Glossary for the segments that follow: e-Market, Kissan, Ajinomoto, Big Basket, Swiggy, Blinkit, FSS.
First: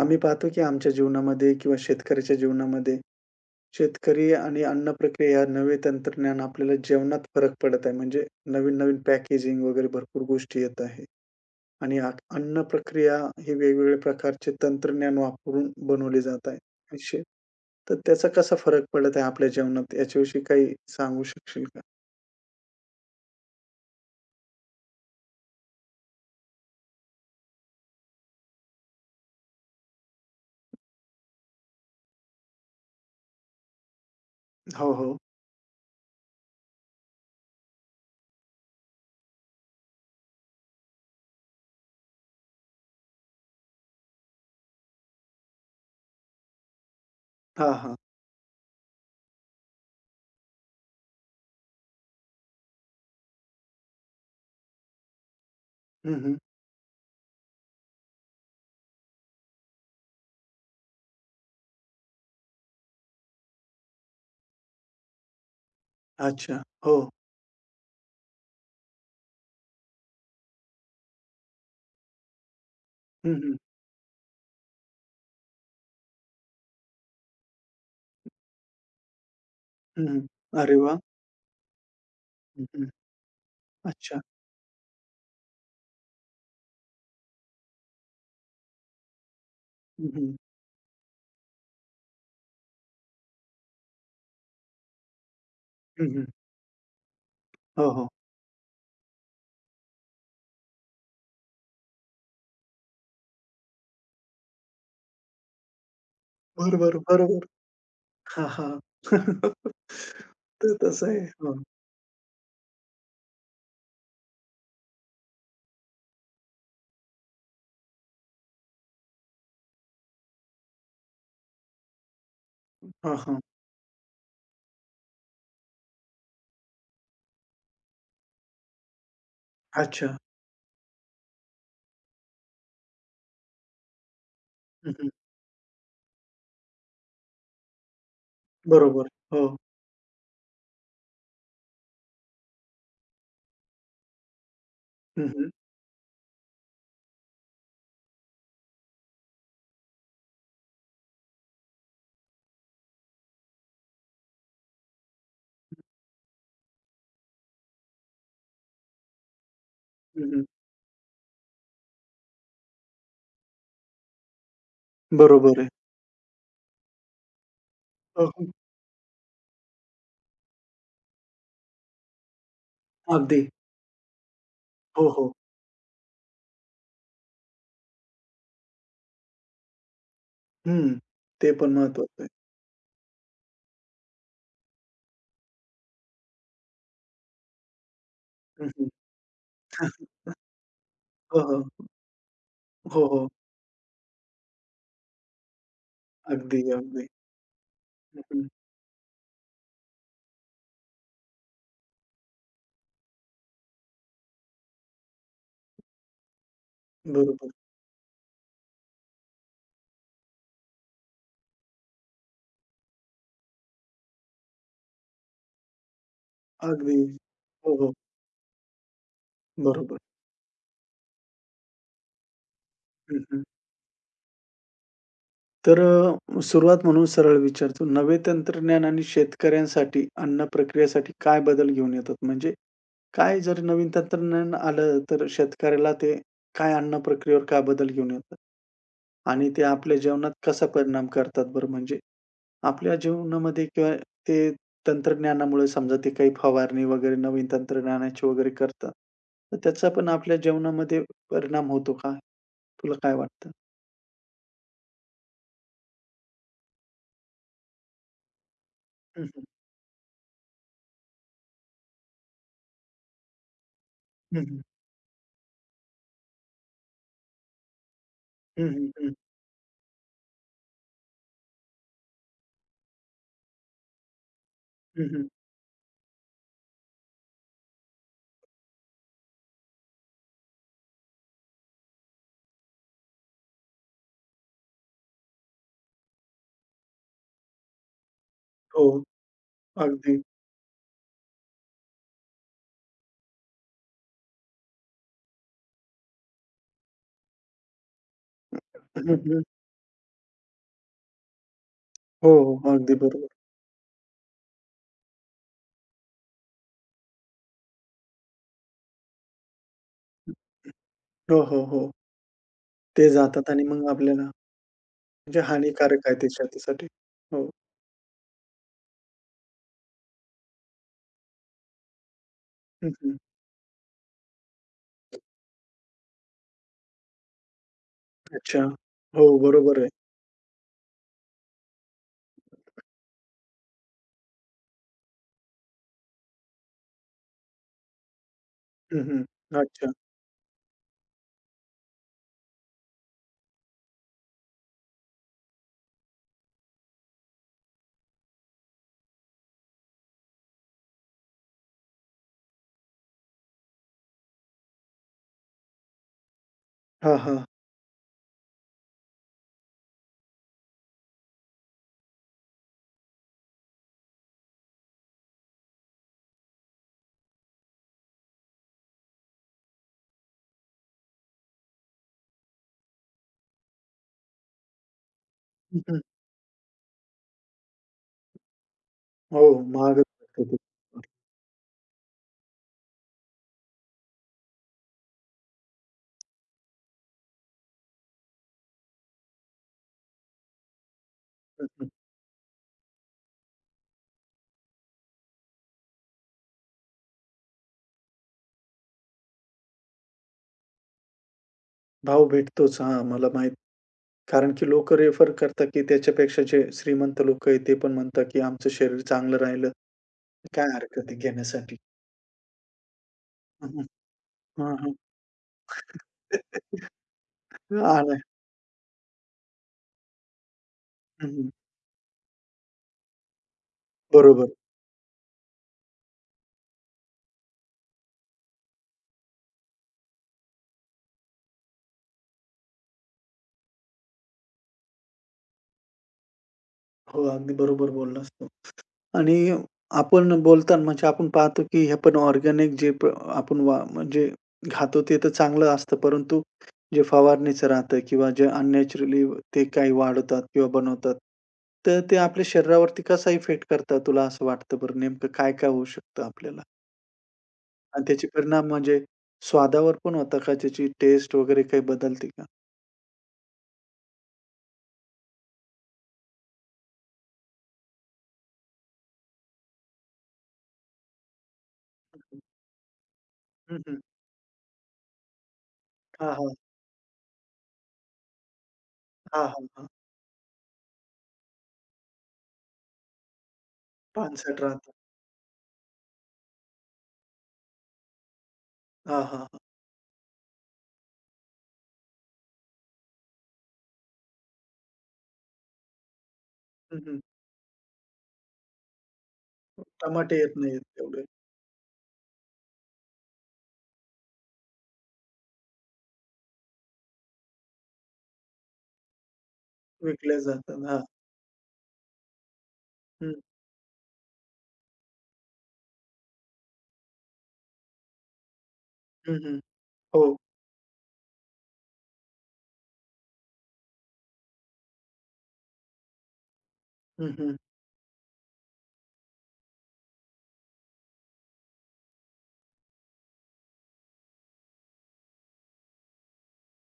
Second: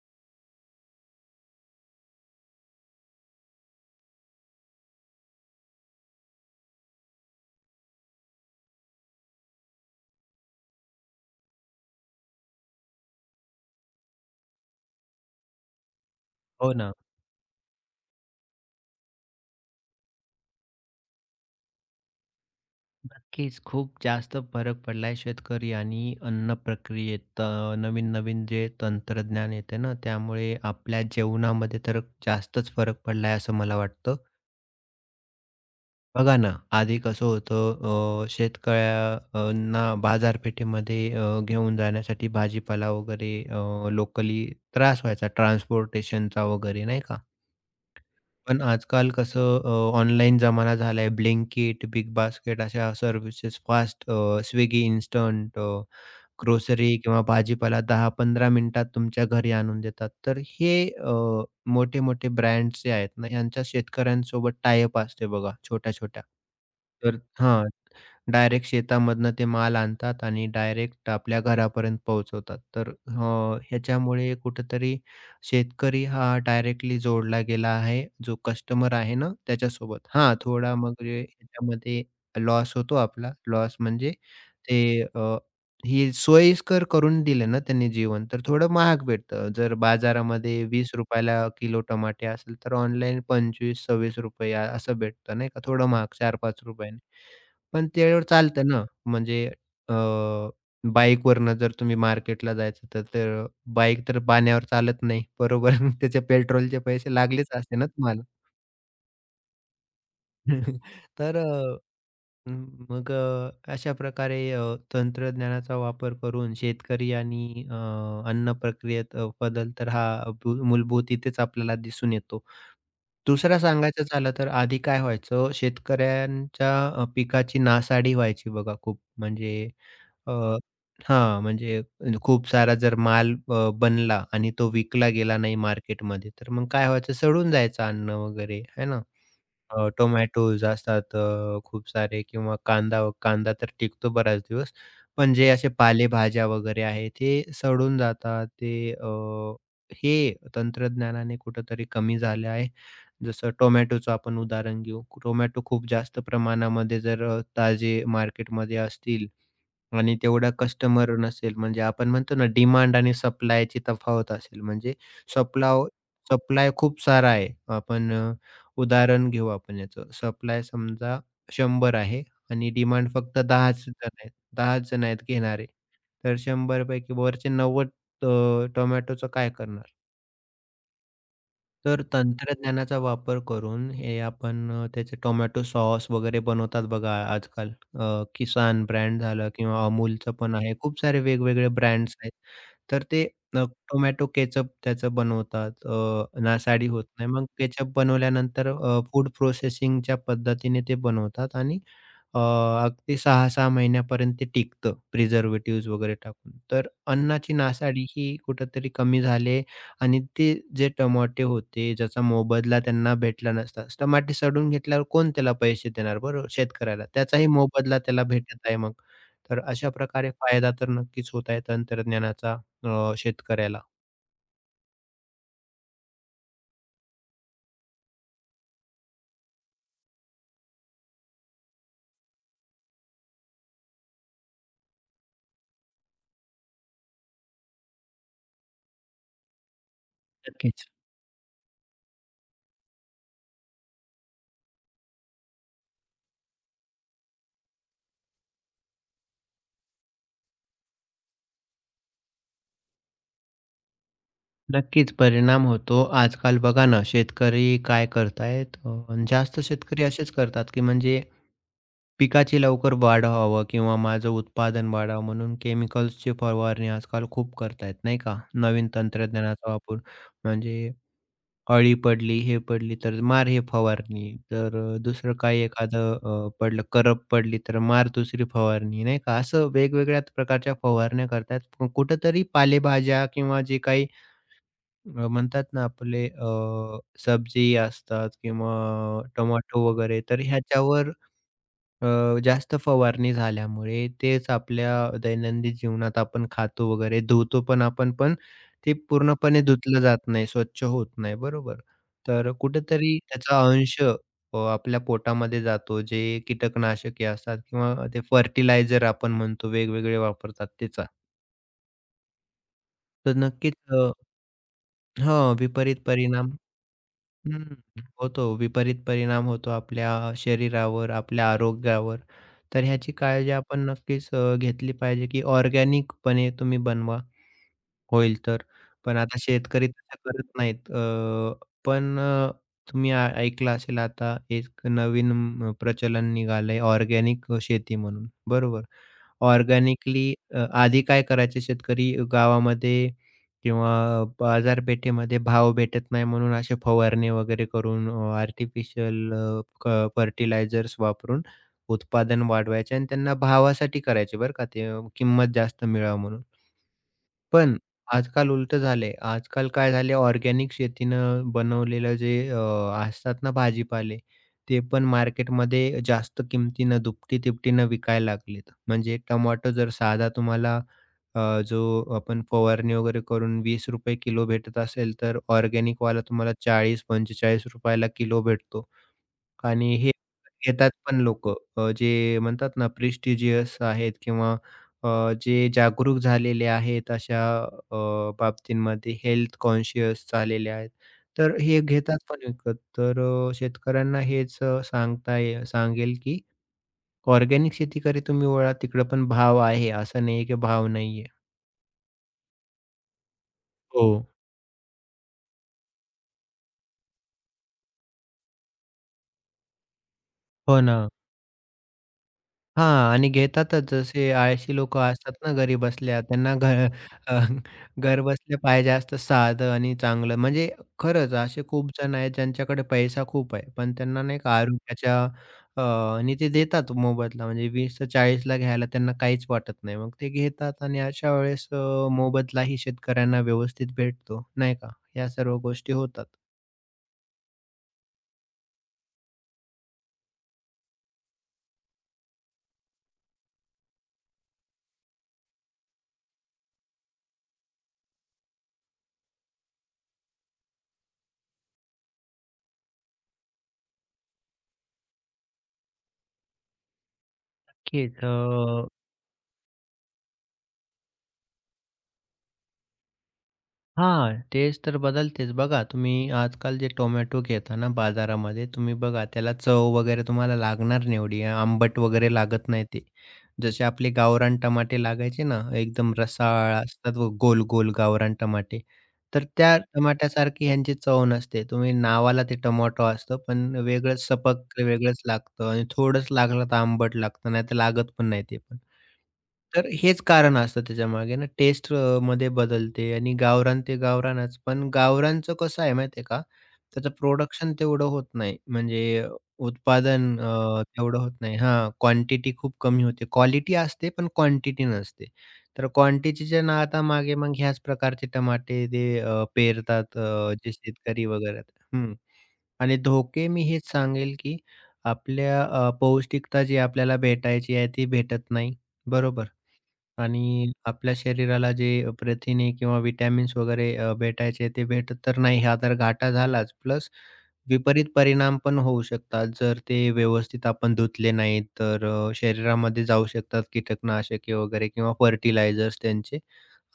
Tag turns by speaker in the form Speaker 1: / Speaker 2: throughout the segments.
Speaker 1: आम्ही पाहतो की आमच्या जीवनामध्ये किंवा शेतकऱ्याच्या जीवनामध्ये, शेतकरी आणि अन्न प्रक्रिया, या नवे तंत्रज्ञान आपल्याला जेवणात फरक पडत आहे. म्हणजे नवीन-नवीन पॅकेजिंग वगैरे भरपूर गोष्टी येत आहे. आणि अन्न प्रक्रिया हे वेगवेगळ्या प्रकारचे तंत्रज्ञान वापरून बनवले जात आहे.
Speaker 2: हो ना.
Speaker 1: असे तर त्याचा कसा फरक पडत आहे आपल्या जेवणात याच्याविषयी काही सांगू शकशील का?
Speaker 2: नक्कीच खूप जास्त फरक पडलाय शेतकरी आणि अन्न प्रक्रियेत. नवीन-नवीन जे तंत्रज्ञान येते ना, त्यामुळे आपल्या जेवणामध्ये तर जास्तच फरक पडलाय असं मला वाटतं.
Speaker 1: हो, हो.
Speaker 2: बघा ना, आधी कसं होतं, शेतकऱ्यांना बाजारपेठेमध्ये घेऊन जाण्यासाठी भाजीपाला वगैरे लोकली त्रास व्हायचा ट्रान्सपोर्टेशनचा वगैरे नाही का?
Speaker 1: हां, हां.
Speaker 2: पण आजकाल कसं, ऑनलाईन जमाना झालाय. ब्लिंकिट, बिग बास्केट, अशा सर्व्हिसेस फास्ट Swiggy इन्स्टंट
Speaker 1: हं, हं.
Speaker 2: ग्रोसरी किंवा भाजीपाला 10-15 मिनिटात तुमच्या घरी आणून देतात. तर हे, मोठे-मोठे ब्रँड्स जे आहेत ना, यांच्या शेतकऱ्यांसोबत टाय असते बघा छोट्या-छोट्या.
Speaker 1: अच्छा. हो.
Speaker 2: तर हां, डायरेक्ट शेतामधनं ते माल आणतात आणि डायरेक्ट आपल्या घरापर्यंत पोहोचवतात. तर
Speaker 1: हं, हं.
Speaker 2: ह्याच्यामुळे कुठेतरी शेतकरी हा डायरेक्टली जोडला गेला आहे, जो कस्टमर आहे ना त्याच्यासोबत.
Speaker 1: हं, हं.
Speaker 2: हां, थोडा
Speaker 1: अरे
Speaker 2: मग
Speaker 1: वाह!
Speaker 2: म्हणजे ह्याच्यामध्ये
Speaker 1: हं,
Speaker 2: लॉस
Speaker 1: हं.
Speaker 2: होतो आपला. लॉस म्हणजे
Speaker 1: अच्छा.
Speaker 2: ते, अ, ही सोयीस्कर करून दिले ना त्यांनी जीवन, तर थोडं महाग भेटतं. जर
Speaker 1: हं, हं.
Speaker 2: बाजारामध्ये ₹20 ला किलो टमाटे असेल, तर ऑनलाईन ₹25-26 असं भेटतं नाही का, थोडं
Speaker 1: हं,
Speaker 2: महाग
Speaker 1: हं.
Speaker 2: ₹4-5 ने. पण
Speaker 1: हो, हो.
Speaker 2: त्यावर चालतं ना, म्हणजे, अ, बाईकवरनं जर तुम्ही मार्केटला जायचं तर तर बाईक तर पाण्यावर चालत नाही, बरोबर? त्याचे पेट्रोलचे
Speaker 1: बरोबर,
Speaker 2: पैसे
Speaker 1: बरोबर.
Speaker 2: लागलेच असते ना तुम्हाला.
Speaker 1: हां, हां. तर तसं आहे.
Speaker 2: तर
Speaker 1: हां.
Speaker 2: अं, अशा प्रकारे, तंत्रज्ञानाचा वापर करून शेतकरी आणि, अन्न प्रक्रियेत, बदल तर हा मूलभूत इथेच आपल्याला दिसून येतो.
Speaker 1: हां, हां.
Speaker 2: दुसरा सांगायचं झालं तर आधी काय व्हायचं शेतकऱ्यांच्या, पिकाची नासाडी व्हायची बघा खूप म्हणजे,
Speaker 1: अच्छा.
Speaker 2: अ, हा म्हणजे खूप सारा जर माल बनला आणि तो
Speaker 1: हं,
Speaker 2: विकला
Speaker 1: हं.
Speaker 2: गेला नाही मार्केटमध्ये तर मग काय व्हायचं सडून जायचं अन्न वगैरे है ना.
Speaker 1: बरोबर. हो.
Speaker 2: टोमॅटोज असतात, खूप सारे किंवा कांदा. कांदा तर टिकतो बराच दिवस.
Speaker 1: हं,
Speaker 2: पण जे
Speaker 1: हं.
Speaker 2: असे पालेभाज्या वगैरे आहे ते सडून जातात. ते, हे तंत्रज्ञानाने कुठेतरी कमी झाले आहे. जसं टोमॅटोचं आपण उदाहरण घेऊ. टोमॅटो खूप जास्त प्रमाणामध्ये जर, ताजे मार्केटमध्ये असतील आणि
Speaker 1: हं, हं.
Speaker 2: तेवढा कस्टमर नसेल म्हणजे आपण म्हणतो ना डिमांड आणि सप्लायची तफावत असेल. म्हणजे
Speaker 1: बरोबर आहे.
Speaker 2: सप्लाव सप्लाय खूप सारा आहे. आपण
Speaker 1: हो, हो.
Speaker 2: उदाहरण घेऊ आपण याचं. सप्लाय समजा 100 आहे आणि डिमांड फक्त
Speaker 1: अगदी.
Speaker 2: 10च जण आहेत. 10च जण
Speaker 1: हो,
Speaker 2: आहेत
Speaker 1: हो.
Speaker 2: घेणारे. तर 100 पैकी वरचे 90, टोमॅटोचं काय करणार?
Speaker 1: हं. ते पण
Speaker 2: तर
Speaker 1: महत्वाचं आहे.
Speaker 2: तंत्रज्ञानाचा वापर करून हे आपण, त्याचे टोमॅटो सॉस वगैरे बनवतात बघा आजकाल.
Speaker 1: हं,
Speaker 2: किसान
Speaker 1: हं.
Speaker 2: ब्रँड झालं किंवा अमूलचं पण आहे. खूप सारे
Speaker 1: हो,
Speaker 2: वेगवेगळे
Speaker 1: हो.
Speaker 2: ब्रँड्स आहेत. तर
Speaker 1: हो,
Speaker 2: ते,
Speaker 1: हो.
Speaker 2: अ, टोमॅटो केचअप त्याचं बनवतात.
Speaker 1: अगदी,
Speaker 2: नासाडी होत
Speaker 1: अगदी.
Speaker 2: नाही. मग केचप
Speaker 1: हं, हं.
Speaker 2: बनवल्यानंतर, फूड प्रोसेसिंगच्या पद्धतीने ते बनवतात आणि, अ, अगदी 6-6 महिन्यापर्यंत ते टिकतं प्रिझर्व्हेटिव्हज वगैरे टाकून. तर
Speaker 1: बरोबर.
Speaker 2: अन्नाची नासाडी ही कुठेतरी कमी झाले आणि ते जे टमाटे होते, ज्याचा मोबदला त्यांना भेटला नसता. टमाटे सडून घेतल्यावर कोण त्याला पैसे देणार, बरोबर?
Speaker 1: अगदी.
Speaker 2: शेतकऱ्याला. त्याचाही
Speaker 1: हो, हो.
Speaker 2: मोबदला त्याला भेटत आहे मग. तर अशा
Speaker 1: बरोबर.
Speaker 2: प्रकारे फायदा तर नक्कीच होत आहे तंत्रज्ञानाचा,
Speaker 1: हं, हं.
Speaker 2: शेतकऱ्याला.
Speaker 1: तर सुरुवात म्हणून सरळ विचारतो, नवे तंत्रज्ञान आणि शेतकऱ्यांसाठी अन्न प्रक्रियेसाठी काय बदल घेऊन येतात? म्हणजे काय जर नवीन तंत्रज्ञान आलं, तर शेतकऱ्याला ते काय अन्न प्रक्रियेवर काय बदल घेऊन येतात? आणि ते आपल्या जीवनात कसा
Speaker 2: नक्कीच.
Speaker 1: परिणाम करतात बरं? म्हणजे आपल्या जीवनामध्ये किंवा ते तंत्रज्ञानामुळे समजा ते काही फवारणी वगैरे नवीन तंत्रज्ञानाची वगैरे करतात, तर त्याचा पण आपल्या जीवनामध्ये परिणाम होतो का? तुला काय वाटतं?
Speaker 2: नक्कीच परिणाम होतो. आजकाल बघा ना शेतकरी काय करतायत,
Speaker 1: हं, हं.
Speaker 2: जास्त शेतकरी असेच करतात, की म्हणजे पिकाची लवकर वाढ व्हावं किंवा माझं
Speaker 1: हं, हं.
Speaker 2: उत्पादन वाढावं म्हणून केमिकल्सची फवारणी आजकाल खूप करतायत नाही का?
Speaker 1: हं,
Speaker 2: नवीन
Speaker 1: हं, हं.
Speaker 2: तंत्रज्ञानाचा वापर, म्हणजे अळी पडली, हे पडली तर मार हे फवारणी. तर, दुसरं काही एखादं पडलं, करप पडली तर मार दुसरी फवारणी नाही का? असं वेगवेगळ्या प्रकारच्या फवारण्या करतात. पण कुठेतरी पालेभाज्या किंवा जे काही, म्हणतात ना आपले, सब्जी असतात किंवा
Speaker 1: हो.
Speaker 2: टोमॅटो वगैरे
Speaker 1: अगदी.
Speaker 2: तर ह्याच्यावर, जास्त फवारणी झाल्यामुळे तेच आपल्या दैनंदिन जीवनात आपण खातो वगैरे, धुतो पण आपण, पण ते
Speaker 1: हं, हं.
Speaker 2: पूर्णपणे धुतलं जात नाही, स्वच्छ होत नाही, बरोबर?
Speaker 1: हो,
Speaker 2: तर
Speaker 1: हो. अगदी
Speaker 2: कुठेतरी
Speaker 1: बरोबर.
Speaker 2: त्याचा अंश, आपल्या पोटामध्ये जातो, जे कीटकनाशके असतात किंवा ते फर्टिलायझर आपण म्हणतो, वेगवेगळे वापरतात त्याचा.
Speaker 1: हो, हो, हो. ते
Speaker 2: तर
Speaker 1: जातात आणि
Speaker 2: नक्कीच,
Speaker 1: मग आपल्याला म्हणजे
Speaker 2: हां, विपरीत
Speaker 1: हानिकारक आहे
Speaker 2: परिणाम,
Speaker 1: त्याच्यासाठी. हो.
Speaker 2: हं, होतो. विपरीत परिणाम होतो आपल्या शरीरावर, आपल्या आरोग्यावर. तर
Speaker 1: हं,
Speaker 2: ह्याची
Speaker 1: हं.
Speaker 2: काळजी आपण नक्कीच, घेतली पाहिजे, की ऑर्गॅनिकपणे तुम्ही बनवा होईल
Speaker 1: अच्छा.
Speaker 2: तर. पण
Speaker 1: हो,
Speaker 2: आता
Speaker 1: बरोबर
Speaker 2: शेतकरी
Speaker 1: आहे.
Speaker 2: तसं करत नाहीत. पण अ, तुम्ही ऐकलं असेल आता एक नवीन, प्रचलन निघालंय ऑर्गॅनिक शेती म्हणून, बरोबर?
Speaker 1: हं, हं. अच्छा.
Speaker 2: ऑर्गॅनिकली, आधी काय करायचे शेतकरी गावामध्ये किंवा बाजारपेठेमध्ये भाव भेटत नाही म्हणून असे फवारणी वगैरे करून, आर्टिफिशियल, अ, क फर्टिलायझर्स वापरून उत्पादन वाढवायचे आणि त्यांना भावासाठी करायचे बरं का ते, किंमत जास्त मिळावं म्हणून.
Speaker 1: हां, हां.
Speaker 2: पण आजकाल उलटं झालंय. आजकाल काय झालंय ऑर्गॅनिक शेतीनं बनवलेलं जे, असतात ना भाजीपाले, ते पण मार्केटमध्ये जास्त किमतीनं दुपटी-तिपटीनं विकायला लागलेत. म्हणजे टोमॅटो जर साधा तुम्हाला, अ, जो आपण फवारणी वगैरे करून ₹20 किलो भेटत असेल, तर
Speaker 1: हं, हं.
Speaker 2: ऑर्गॅनिकवाला तुम्हाला ₹40-45 ला किलो भेटतो.
Speaker 1: हो,
Speaker 2: आणि
Speaker 1: महागच
Speaker 2: हे
Speaker 1: भेटतो ते.
Speaker 2: घेतात पण लोकं, जे म्हणतात ना प्रेस्टिजियस आहेत किंवा, अ, जे जागरूक झालेले आहेत अशा, अ, बाबतींमध्ये हेल्थ कॉन्शियस झालेले आहेत. तर
Speaker 1: हं,
Speaker 2: हे
Speaker 1: हं.
Speaker 2: घेतात पण विकत. तर, शेतकऱ्यांना हेच, अ, सांगता ये सांगेल की ऑर्गॅनिक शेतीकडे तुम्ही वळा, तिकडे पण भाव आहे. असं नाही आहे की भाव नाहीये.
Speaker 1: भाव भेटतोच. हां, मला माहीत.
Speaker 2: हो.
Speaker 1: कारण की लोकं रेफर करतात, की त्याच्यापेक्षा जे श्रीमंत लोकं आहेत, ते पण म्हणतात, की आमचं शरीर चांगलं राहिलं, काय
Speaker 2: हो
Speaker 1: हरकत
Speaker 2: ना.
Speaker 1: आहे घेण्यासाठी.
Speaker 2: हां, आणि
Speaker 1: हं,
Speaker 2: घेतातच.
Speaker 1: हं.
Speaker 2: जसे
Speaker 1: हां,
Speaker 2: आळशी
Speaker 1: हां.
Speaker 2: लोकं असतात ना घरी बसल्या, अ,
Speaker 1: हां, हां.
Speaker 2: घर बसल्या पाहिजे असतं साधं आणि चांगलं. म्हणजे
Speaker 1: हं,
Speaker 2: खरंच
Speaker 1: हं.
Speaker 2: असे खूप जण आहेत ज्यांच्याकडे पैसा खूप आहे, पण त्यांना नाही
Speaker 1: बरोबर.
Speaker 2: का आरोग्याच्या, आणि ते देतात मोबदला. म्हणजे 20-40ला घ्यायला त्यांना काहीच वाटत नाही. मग ते घेतात आणि अशा वेळेस, मोबदलाही शेतकऱ्यांना व्यवस्थित भेटतो, नाही का? या सर्व गोष्टी होतात.
Speaker 1: हो, अगदी बरोबर बोललास तू. आणि आपण बोलताना म्हणजे आपण पाहतो, की हे पण ऑर्गॅनिक जे प आपण वा म्हणजे खातो ते तर चांगलं असतं. परंतु जे फवारणीचं राहतं किंवा जे अननॅचरली ते काही वाढवतात किंवा बनवतात, तर ते आपल्या शरीरावरती कसा इफेक्ट करतात तुला असं वाटतं बरं? नेमकं काय-काय होऊ शकतं आपल्याला? आणि
Speaker 2: नक्कीच.
Speaker 1: त्याचे परिणाम म्हणजे स्वादावर पण होता का? त्याची टेस्ट वगैरे काही बदलते का?
Speaker 2: हां, टेस्ट तर बदलतेच. बघा तुम्ही आजकाल जे टोमॅटो घेता ना बाजारामध्ये, तुम्ही बघा त्याला चव वगैरे तुम्हाला लागणार नाही एवढी, आंबट वगैरे लागत नाही ते.
Speaker 1: हं,
Speaker 2: जसे
Speaker 1: हं.
Speaker 2: आपले गावरान टमाटे लागायचे ना, एकदम
Speaker 1: हां, हां.
Speaker 2: रसाळ असतात बघ गोल-गोल गावरान टमाटे, तर
Speaker 1: हां, हां,
Speaker 2: त्या
Speaker 1: हां.
Speaker 2: टमाट्यासारखी ह्यांची चव नसते. तुम्ही नावाला ते टोमॅटो असतं, पण वेगळंच
Speaker 1: पानसट
Speaker 2: सपक
Speaker 1: राहतं.
Speaker 2: वेगळंच लागतं आणि थोडंच लागलं तर आंबट लागतं, नाहीतर लागत पण नाही ते पण.
Speaker 1: हां, हां, हां.
Speaker 2: तर हेच कारण असतं त्याच्यामागे ना, टेस्ट मध्ये बदलते आणि गावरान ते गावरानच. पण गावरानचं कसं आहे माहिती आहे का,
Speaker 1: हं,
Speaker 2: त्याचं
Speaker 1: हं.
Speaker 2: प्रोडक्शन तेवढं होत नाही. म्हणजे, उत्पादन
Speaker 1: टमाटे येत नाहीत
Speaker 2: तेवढं
Speaker 1: तेवढे.
Speaker 2: होत नाही हां, क्वांटिटी खूप कमी होते. क्वालिटी असते, पण क्वांटिटी नसते. तर क्वांटिटीच्या नादामागे मग ह्याच प्रकारचे टमाटे ते, पेरतात,
Speaker 1: विकल्या
Speaker 2: जे
Speaker 1: जातात. हां.
Speaker 2: शेतकरी वगैरे आहेत. हं. आणि
Speaker 1: हं,
Speaker 2: धोके मी हेच सांगेल, की आपल्या, पौष्टिकता जी आपल्याला भेटायची आहे ती भेटत नाही,
Speaker 1: हं,
Speaker 2: बरोबर?
Speaker 1: हं. हो.
Speaker 2: आणि आपल्या शरीराला जे प्रथिने किंवा विटॅमिन्स वगैरे, भेटायचे ते भेटत तर नाही. हा तर घाटा झालाच. प्लस
Speaker 1: हं, हं.
Speaker 2: विपरीत परिणाम पण होऊ शकतात. जर ते व्यवस्थित आपण धुतले नाहीत तर, शरीरामध्ये जाऊ शकतात कीटकनाशके वगैरे किंवा फर्टिलायझर्स त्यांचे.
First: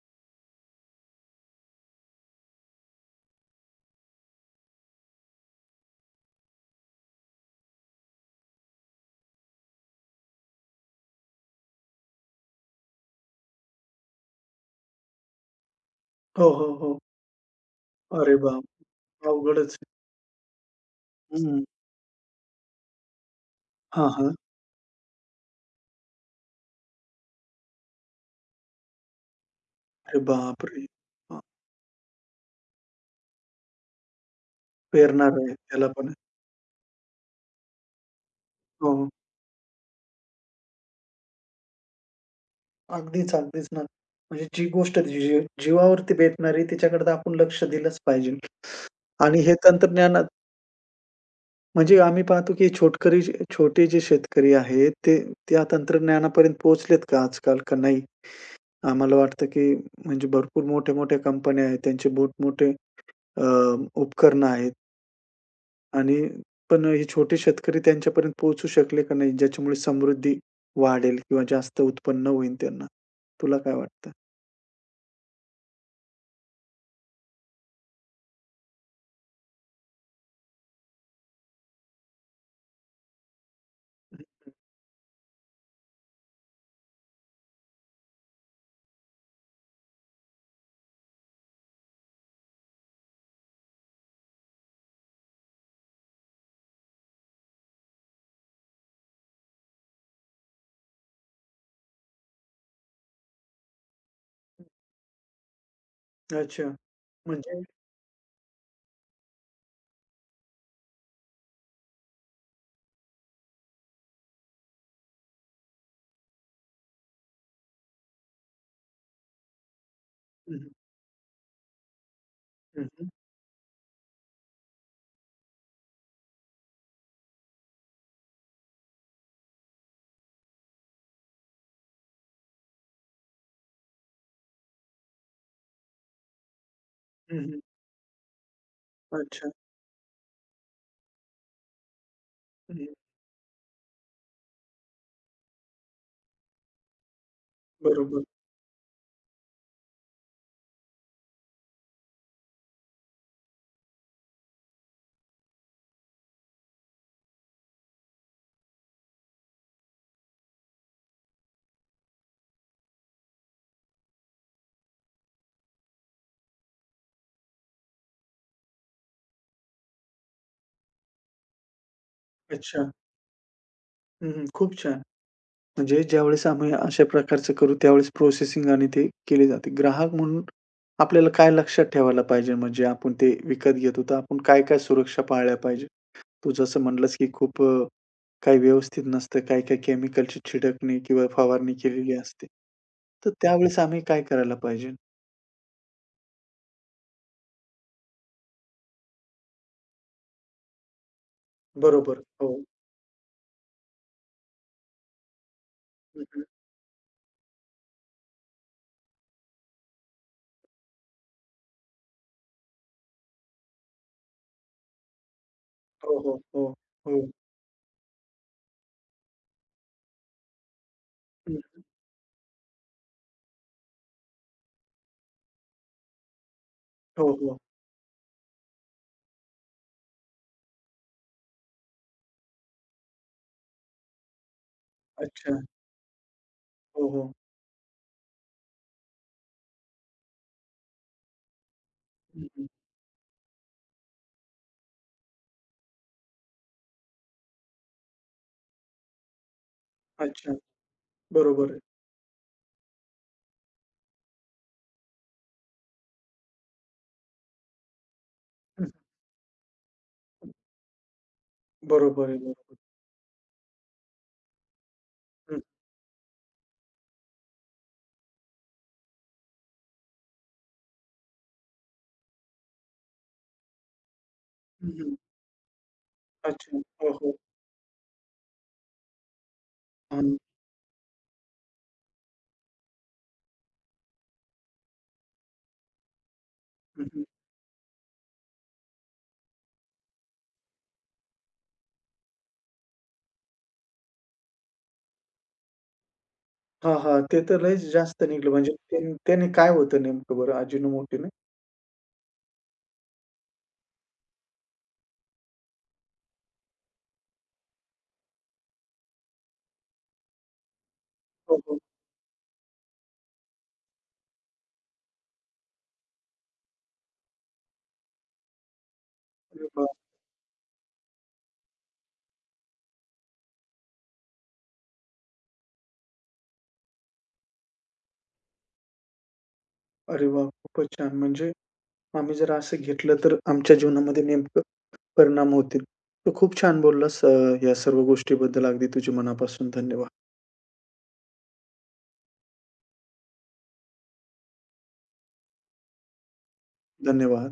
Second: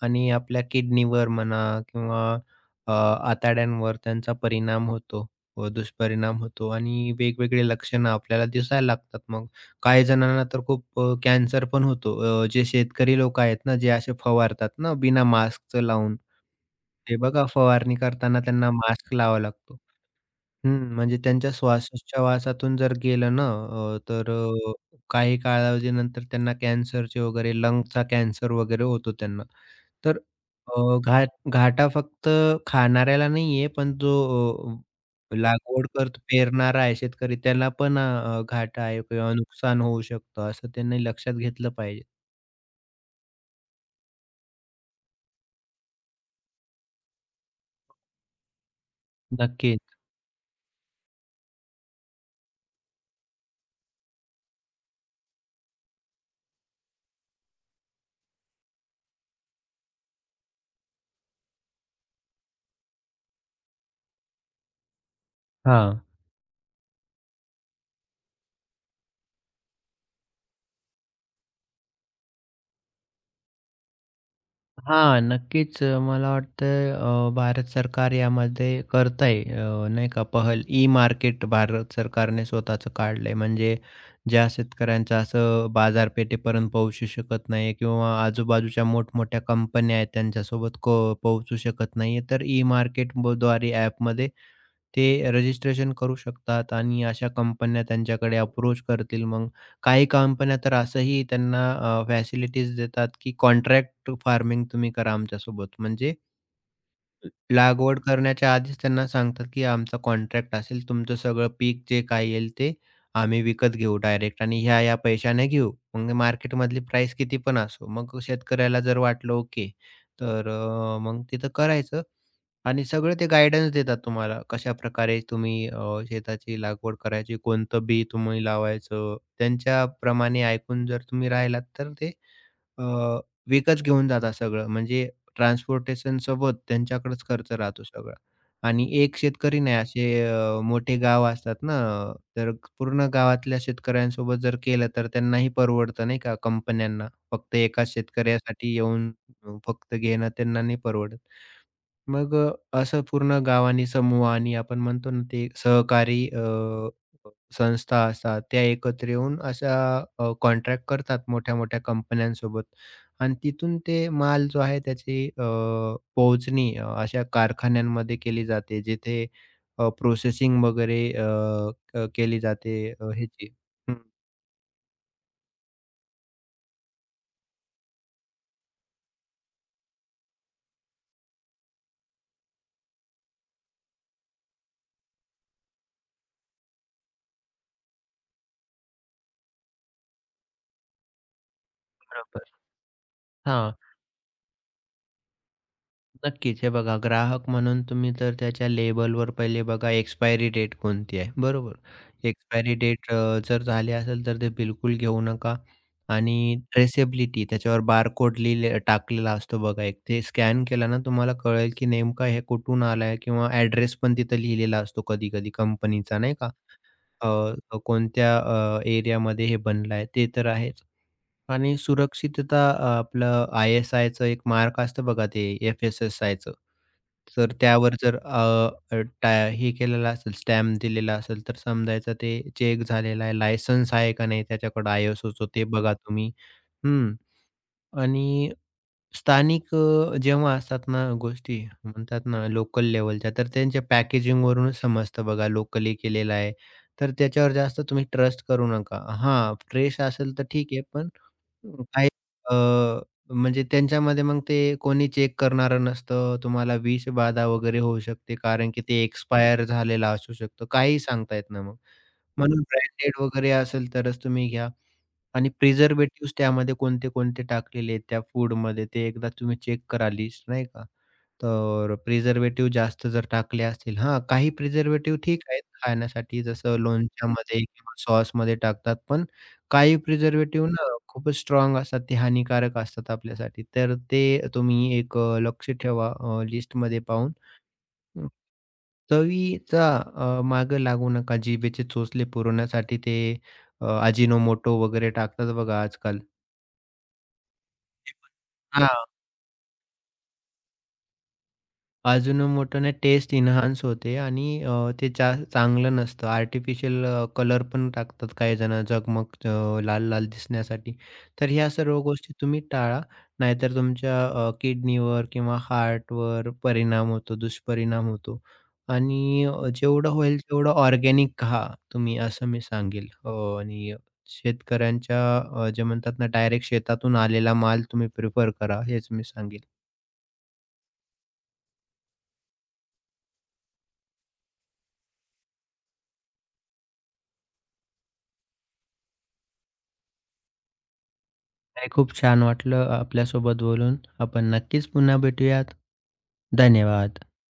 Speaker 2: आणि आपल्या किडनीवर म्हणा किंवा, अ, आतड्यांवर त्यांचा परिणाम होतो व दुष्परिणाम होतो आणि वेगवेगळे लक्षणं आपल्याला दिसायला लागतात. मग काही जणांना तर खूप कॅन्सर पण होतो. जे शेतकरी लोकं आहेत ना, जे असे फवारतात ना बिना मास्कचं लावून.
Speaker 1: हो, हो, हो.
Speaker 2: हे बघा फवारणी
Speaker 1: अरे
Speaker 2: करताना
Speaker 1: बाप!
Speaker 2: त्यांना मास्क लावावा
Speaker 1: अवघडच
Speaker 2: लागतो.
Speaker 1: आहे.
Speaker 2: हं, म्हणजे त्यांच्या
Speaker 1: हं.
Speaker 2: श्वासोच्छवासातून जर गेलं ना,
Speaker 1: हां, हां.
Speaker 2: काही कालावधीनंतर त्यांना कॅन्सरचे वगैरे लंगचा कॅन्सर वगैरे होतो त्यांना. तर,
Speaker 1: अरे बापरे!
Speaker 2: अ, घाट
Speaker 1: हां,
Speaker 2: घाटा फक्त खाणाऱ्याला नाहीये, पण जो,
Speaker 1: पेरणार आहे त्याला
Speaker 2: लागवड
Speaker 1: पण.
Speaker 2: करतो पेरणारा आहे शेतकरी त्याला पण, घाटा
Speaker 1: हो,
Speaker 2: आहे
Speaker 1: हो.
Speaker 2: किंवा नुकसान होऊ शकतं, असं त्यांनी लक्षात घेतलं पाहिजे.
Speaker 1: अगदीच, अगदीच ना. म्हणजे जी गोष्ट जी जीवावरती बेतणारी तिच्याकडे तर आपण लक्ष दिलंच पाहिजे. आणि हे
Speaker 2: नक्कीच.
Speaker 1: तंत्रज्ञानात म्हणजे आम्ही पाहतो की छोटकरी छोटे जे शेतकरी आहेत ते त्या तंत्रज्ञानापर्यंत पोहोचलेत का आजकाल का नाही? आम्हाला वाटतं की म्हणजे भरपूर मोठ्या-मोठ्या कंपन्या आहेत त्यांचे मोठमोठे अ, उपकरणं आहेत
Speaker 2: हां.
Speaker 1: आणि पण हे छोटे शेतकरी त्यांच्यापर्यंत पोहोचू शकले का नाही, ज्याच्यामुळे समृद्धी वाढेल किंवा जास्त उत्पन्न होईल त्यांना. तुला काय वाटतं?
Speaker 2: हां, नक्कीच. मला वाटतं, भारत सरकार यामध्ये करत आहे, नाही का पहल. ई-मार्केट भारत सरकारने स्वतःचं काढलं आहे. म्हणजे ज्या शेतकऱ्यांचं असं बाजारपेठेपर्यंत पोहोचू शकत नाही किंवा आजूबाजूच्या मोठमोठ्या कंपन्या आहेत त्यांच्यासोबत पोहोचू शकत नाही आहे, तर ई-मार्केटद्वारे ॲपमध्ये ते रजिस्ट्रेशन करू शकतात आणि अशा कंपन्या त्यांच्याकडे अप्रोच करतील. मग काही कंपन्या तर असंही त्यांना, फॅसिलिटीज देतात, की कॉन्ट्रॅक्ट फार्मिंग तुम्ही करा आमच्यासोबत. म्हणजे
Speaker 1: हं, अच्छा. म्हणजे
Speaker 2: लागवड करण्याच्या आधीच त्यांना सांगतात, की आमचा कॉन्ट्रॅक्ट असेल, तुमचं सगळं पीक जे काही येईल ते आम्ही विकत घेऊ डायरेक्ट आणि या पैशाने घेऊ. मग मार्केटमधली प्राईस किती पण असो. मग शेतकऱ्याला जर वाटलं ओके, तर,
Speaker 1: हं,
Speaker 2: मग तिथं करायचं
Speaker 1: हं,
Speaker 2: आणि
Speaker 1: हं,
Speaker 2: सगळं ते गाईडन्स देतात तुम्हाला. कशाप्रकारे तुम्ही, शेताची लागवड करायची, कोणतं बी तुम्ही लावायचं, त्यांच्याप्रमाणे ऐकून जर तुम्ही राहिलात तर ते, अ, विकत घेऊन जातात सगळं म्हणजे ट्रान्सपोर्टेशनसोबत त्यांच्याकडेच
Speaker 1: हं,
Speaker 2: खर्च
Speaker 1: हं.
Speaker 2: राहतो सगळा. आणि एक
Speaker 1: अच्छा.
Speaker 2: शेतकरी नाही, असे, मोठे गाव असतात ना, तर
Speaker 1: हं,
Speaker 2: पूर्ण गावातल्या शेतकऱ्यांसोबत जर केलं तर त्यांनाही परवडतं नाही का कंपन्यांना. फक्त एका
Speaker 1: बरोबर.
Speaker 2: शेतकऱ्यासाठी येऊन, फक्त घेणं त्यांना नाही परवडत. मग, असं पूर्ण गावानी, समूहानी आपण म्हणतो ना, ते सहकारी, संस्था असतात, त्या एकत्र येऊन अशा, कॉन्ट्रॅक्ट करतात मोठ्या-मोठ्या कंपन्यांसोबत आणि तिथून ते माल जो आहे त्याची, पोहोचणी अशा कारखान्यांमध्ये केली जाते, जिथे प्रोसेसिंग वगैरे, अ, अ, केली जाते,
Speaker 1: अच्छा.
Speaker 2: ह्याची. हं,
Speaker 1: हं, हं. खूप छान. म्हणजे ज्यावेळेस आम्ही अशा प्रकारचं करू, त्यावेळेस प्रोसेसिंग आणि ते केले जाते. ग्राहक म्हणून आपल्याला काय लक्षात ठेवायला पाहिजे, म्हणजे आपण ते विकत घेतो, तर आपण काय-काय सुरक्षा पाळल्या पाहिजे? तू जसं म्हणलंस, की खूप काही व्यवस्थित नसतं, काही-काही केमिकलची छिडकणी किंवा फवारणी केलेली
Speaker 2: बरोबर.
Speaker 1: असते. तर
Speaker 2: हां.
Speaker 1: त्यावेळेस आम्ही काय करायला पाहिजे?
Speaker 2: नक्कीच. हे बघा ग्राहक म्हणून तुम्ही तर त्याच्या लेबलवर पहिले बघा एक्सपायरी डेट कोणती आहे, बरोबर?
Speaker 1: बरोबर. हो.
Speaker 2: एक्सपायरी डेट, जर झाली असेल तर ते बिलकुल घेऊ नका
Speaker 1: हं, हं.
Speaker 2: आणि ट्रेसेबिलिटी, त्याच्यावर बारकोड लिहिले टाकलेला असतो बघा एक. ते स्कॅन केला ना तुम्हाला कळेल की नेमका हे कुठून आलाय किंवा ॲड्रेस पण तिथं लिहिलेला असतो कधी-कधी
Speaker 1: हो,
Speaker 2: कंपनीचा नाही
Speaker 1: हो,
Speaker 2: का?
Speaker 1: हो, हो.
Speaker 2: कोणत्या, एरियामध्ये हे बनलं आहे ते तर आहेच.
Speaker 1: हं,
Speaker 2: आणि
Speaker 1: हं.
Speaker 2: सुरक्षितता, आपलं आय-एस-आयचं एक मार्क असतं बघा, ते एफ एस एस,
Speaker 1: हो,
Speaker 2: तर
Speaker 1: हो.
Speaker 2: त्यावर जर, अ, अ, टा हे केलेला असेल, स्टॅम्प दिलेला असेल, तर समजायचं ते चेक झालेला आहे. लायसन्स आहे का नाही त्याच्याकडे आय-एसओचं
Speaker 1: अच्छा.
Speaker 2: ते बघा तुम्ही.
Speaker 1: हो,
Speaker 2: हं.
Speaker 1: हो.
Speaker 2: आणि स्थानिक, जेव्हा असतात ना गोष्टी, म्हणतात
Speaker 1: हं,
Speaker 2: ना
Speaker 1: हं.
Speaker 2: लोकल लेव्हलच्या, तर त्यांच्या पॅकेजिंगवरूनच समजतं बघा लोकली केलेलं आहे. तर त्याच्यावर जास्त तुम्ही ट्रस्ट करू नका. हां, फ्रेश असेल तर
Speaker 1: अच्छा.
Speaker 2: ठीक आहे, पण
Speaker 1: बरोबर आहे.
Speaker 2: काही, अ, म्हणजे त्यांच्यामध्ये मग ते कोणी चेक करणारं नसतं. तुम्हाला विषबाधा वगैरे होऊ शकते, कारण की
Speaker 1: हं,
Speaker 2: ते एक्सपायर झालेला असू
Speaker 1: हं.
Speaker 2: शकतो. काहीही सांगता येत नाही मग.
Speaker 1: बरोबर आहे,
Speaker 2: म्हणून
Speaker 1: बरोबर.
Speaker 2: ब्रँडेड वगैरे असेल तरच तुम्ही घ्या आणि
Speaker 1: हं,
Speaker 2: प्रिझर्व्हेटिव्हज त्यामध्ये कोणते-कोणते टाकलेले आहेत त्या फूडमध्ये ते एकदा तुम्ही चेक करा लिस्ट नाही का? तर प्रिझर्व्हेटिव्ह जास्त जर टाकले असतील, हां, काही
Speaker 1: हं, हं.
Speaker 2: प्रिझर्व्हेटिव्ह ठीक आहेत खाण्यासाठी जसं
Speaker 1: अच्छा. हो, हो.
Speaker 2: लोणच्यामध्ये किंवा सॉसमध्ये टाकतात, पण काही
Speaker 1: हं,
Speaker 2: प्रिझर्व्हेटिव्ह ना खूपच स्ट्राँग असतात, ते हानिकारक असतात आपल्यासाठी. तर ते तुम्ही एक, लक्ष ठेवा, लिस्टमध्ये
Speaker 1: हं, हं.
Speaker 2: पाहून. हं. चवीचा, मागे लागू नका. जिभेचे चोचले पुरवण्यासाठी ते, अजिनोमोटो वगैरे टाकतात बघा आजकाल.
Speaker 1: हां, हां. ते तर लयच जास्त निघलं म्हणजे
Speaker 2: हां.
Speaker 1: त्याने त्याने काय होतं नेमकं बरं अजिनोमोटोने?
Speaker 2: अजून मोठ्याने टेस्ट एन्हान्स होते आणि, ते जा चांगलं नसतं. आर्टिफिशियल, कलर पण टाकतात काही जण झगमग, लाल-लाल दिसण्यासाठी. तर
Speaker 1: हो,
Speaker 2: ह्या
Speaker 1: हो.
Speaker 2: सर्व गोष्टी तुम्ही टाळा. नाहीतर तुमच्या, किडनीवर किंवा हार्टवर परिणाम होतो, दुष्परिणाम होतो. आणि,
Speaker 1: अरे वाह!
Speaker 2: जेवढं होईल तेवढं ऑर्गॅनिक खा तुम्ही, असं मी सांगेल. आणि शेतकऱ्यांच्या, जे म्हणतात ना डायरेक्ट शेतातून आलेला माल तुम्ही प्रिफर करा, हेच मी सांगेल.
Speaker 1: अरे वाह! खूपच छान. म्हणजे आम्ही जर असं घेतलं तर आमच्या जीवनामध्ये नेमकं परिणाम होतील. तू खूप छान बोललास या सर्व गोष्टीबद्दल अगदी तुझ्या मनापासून धन्यवाद.
Speaker 2: नाही, खूप छान वाटलं आपल्यासोबत बोलून. आपण नक्कीच पुन्हा भेटूयात. धन्यवाद.
Speaker 1: धन्यवाद.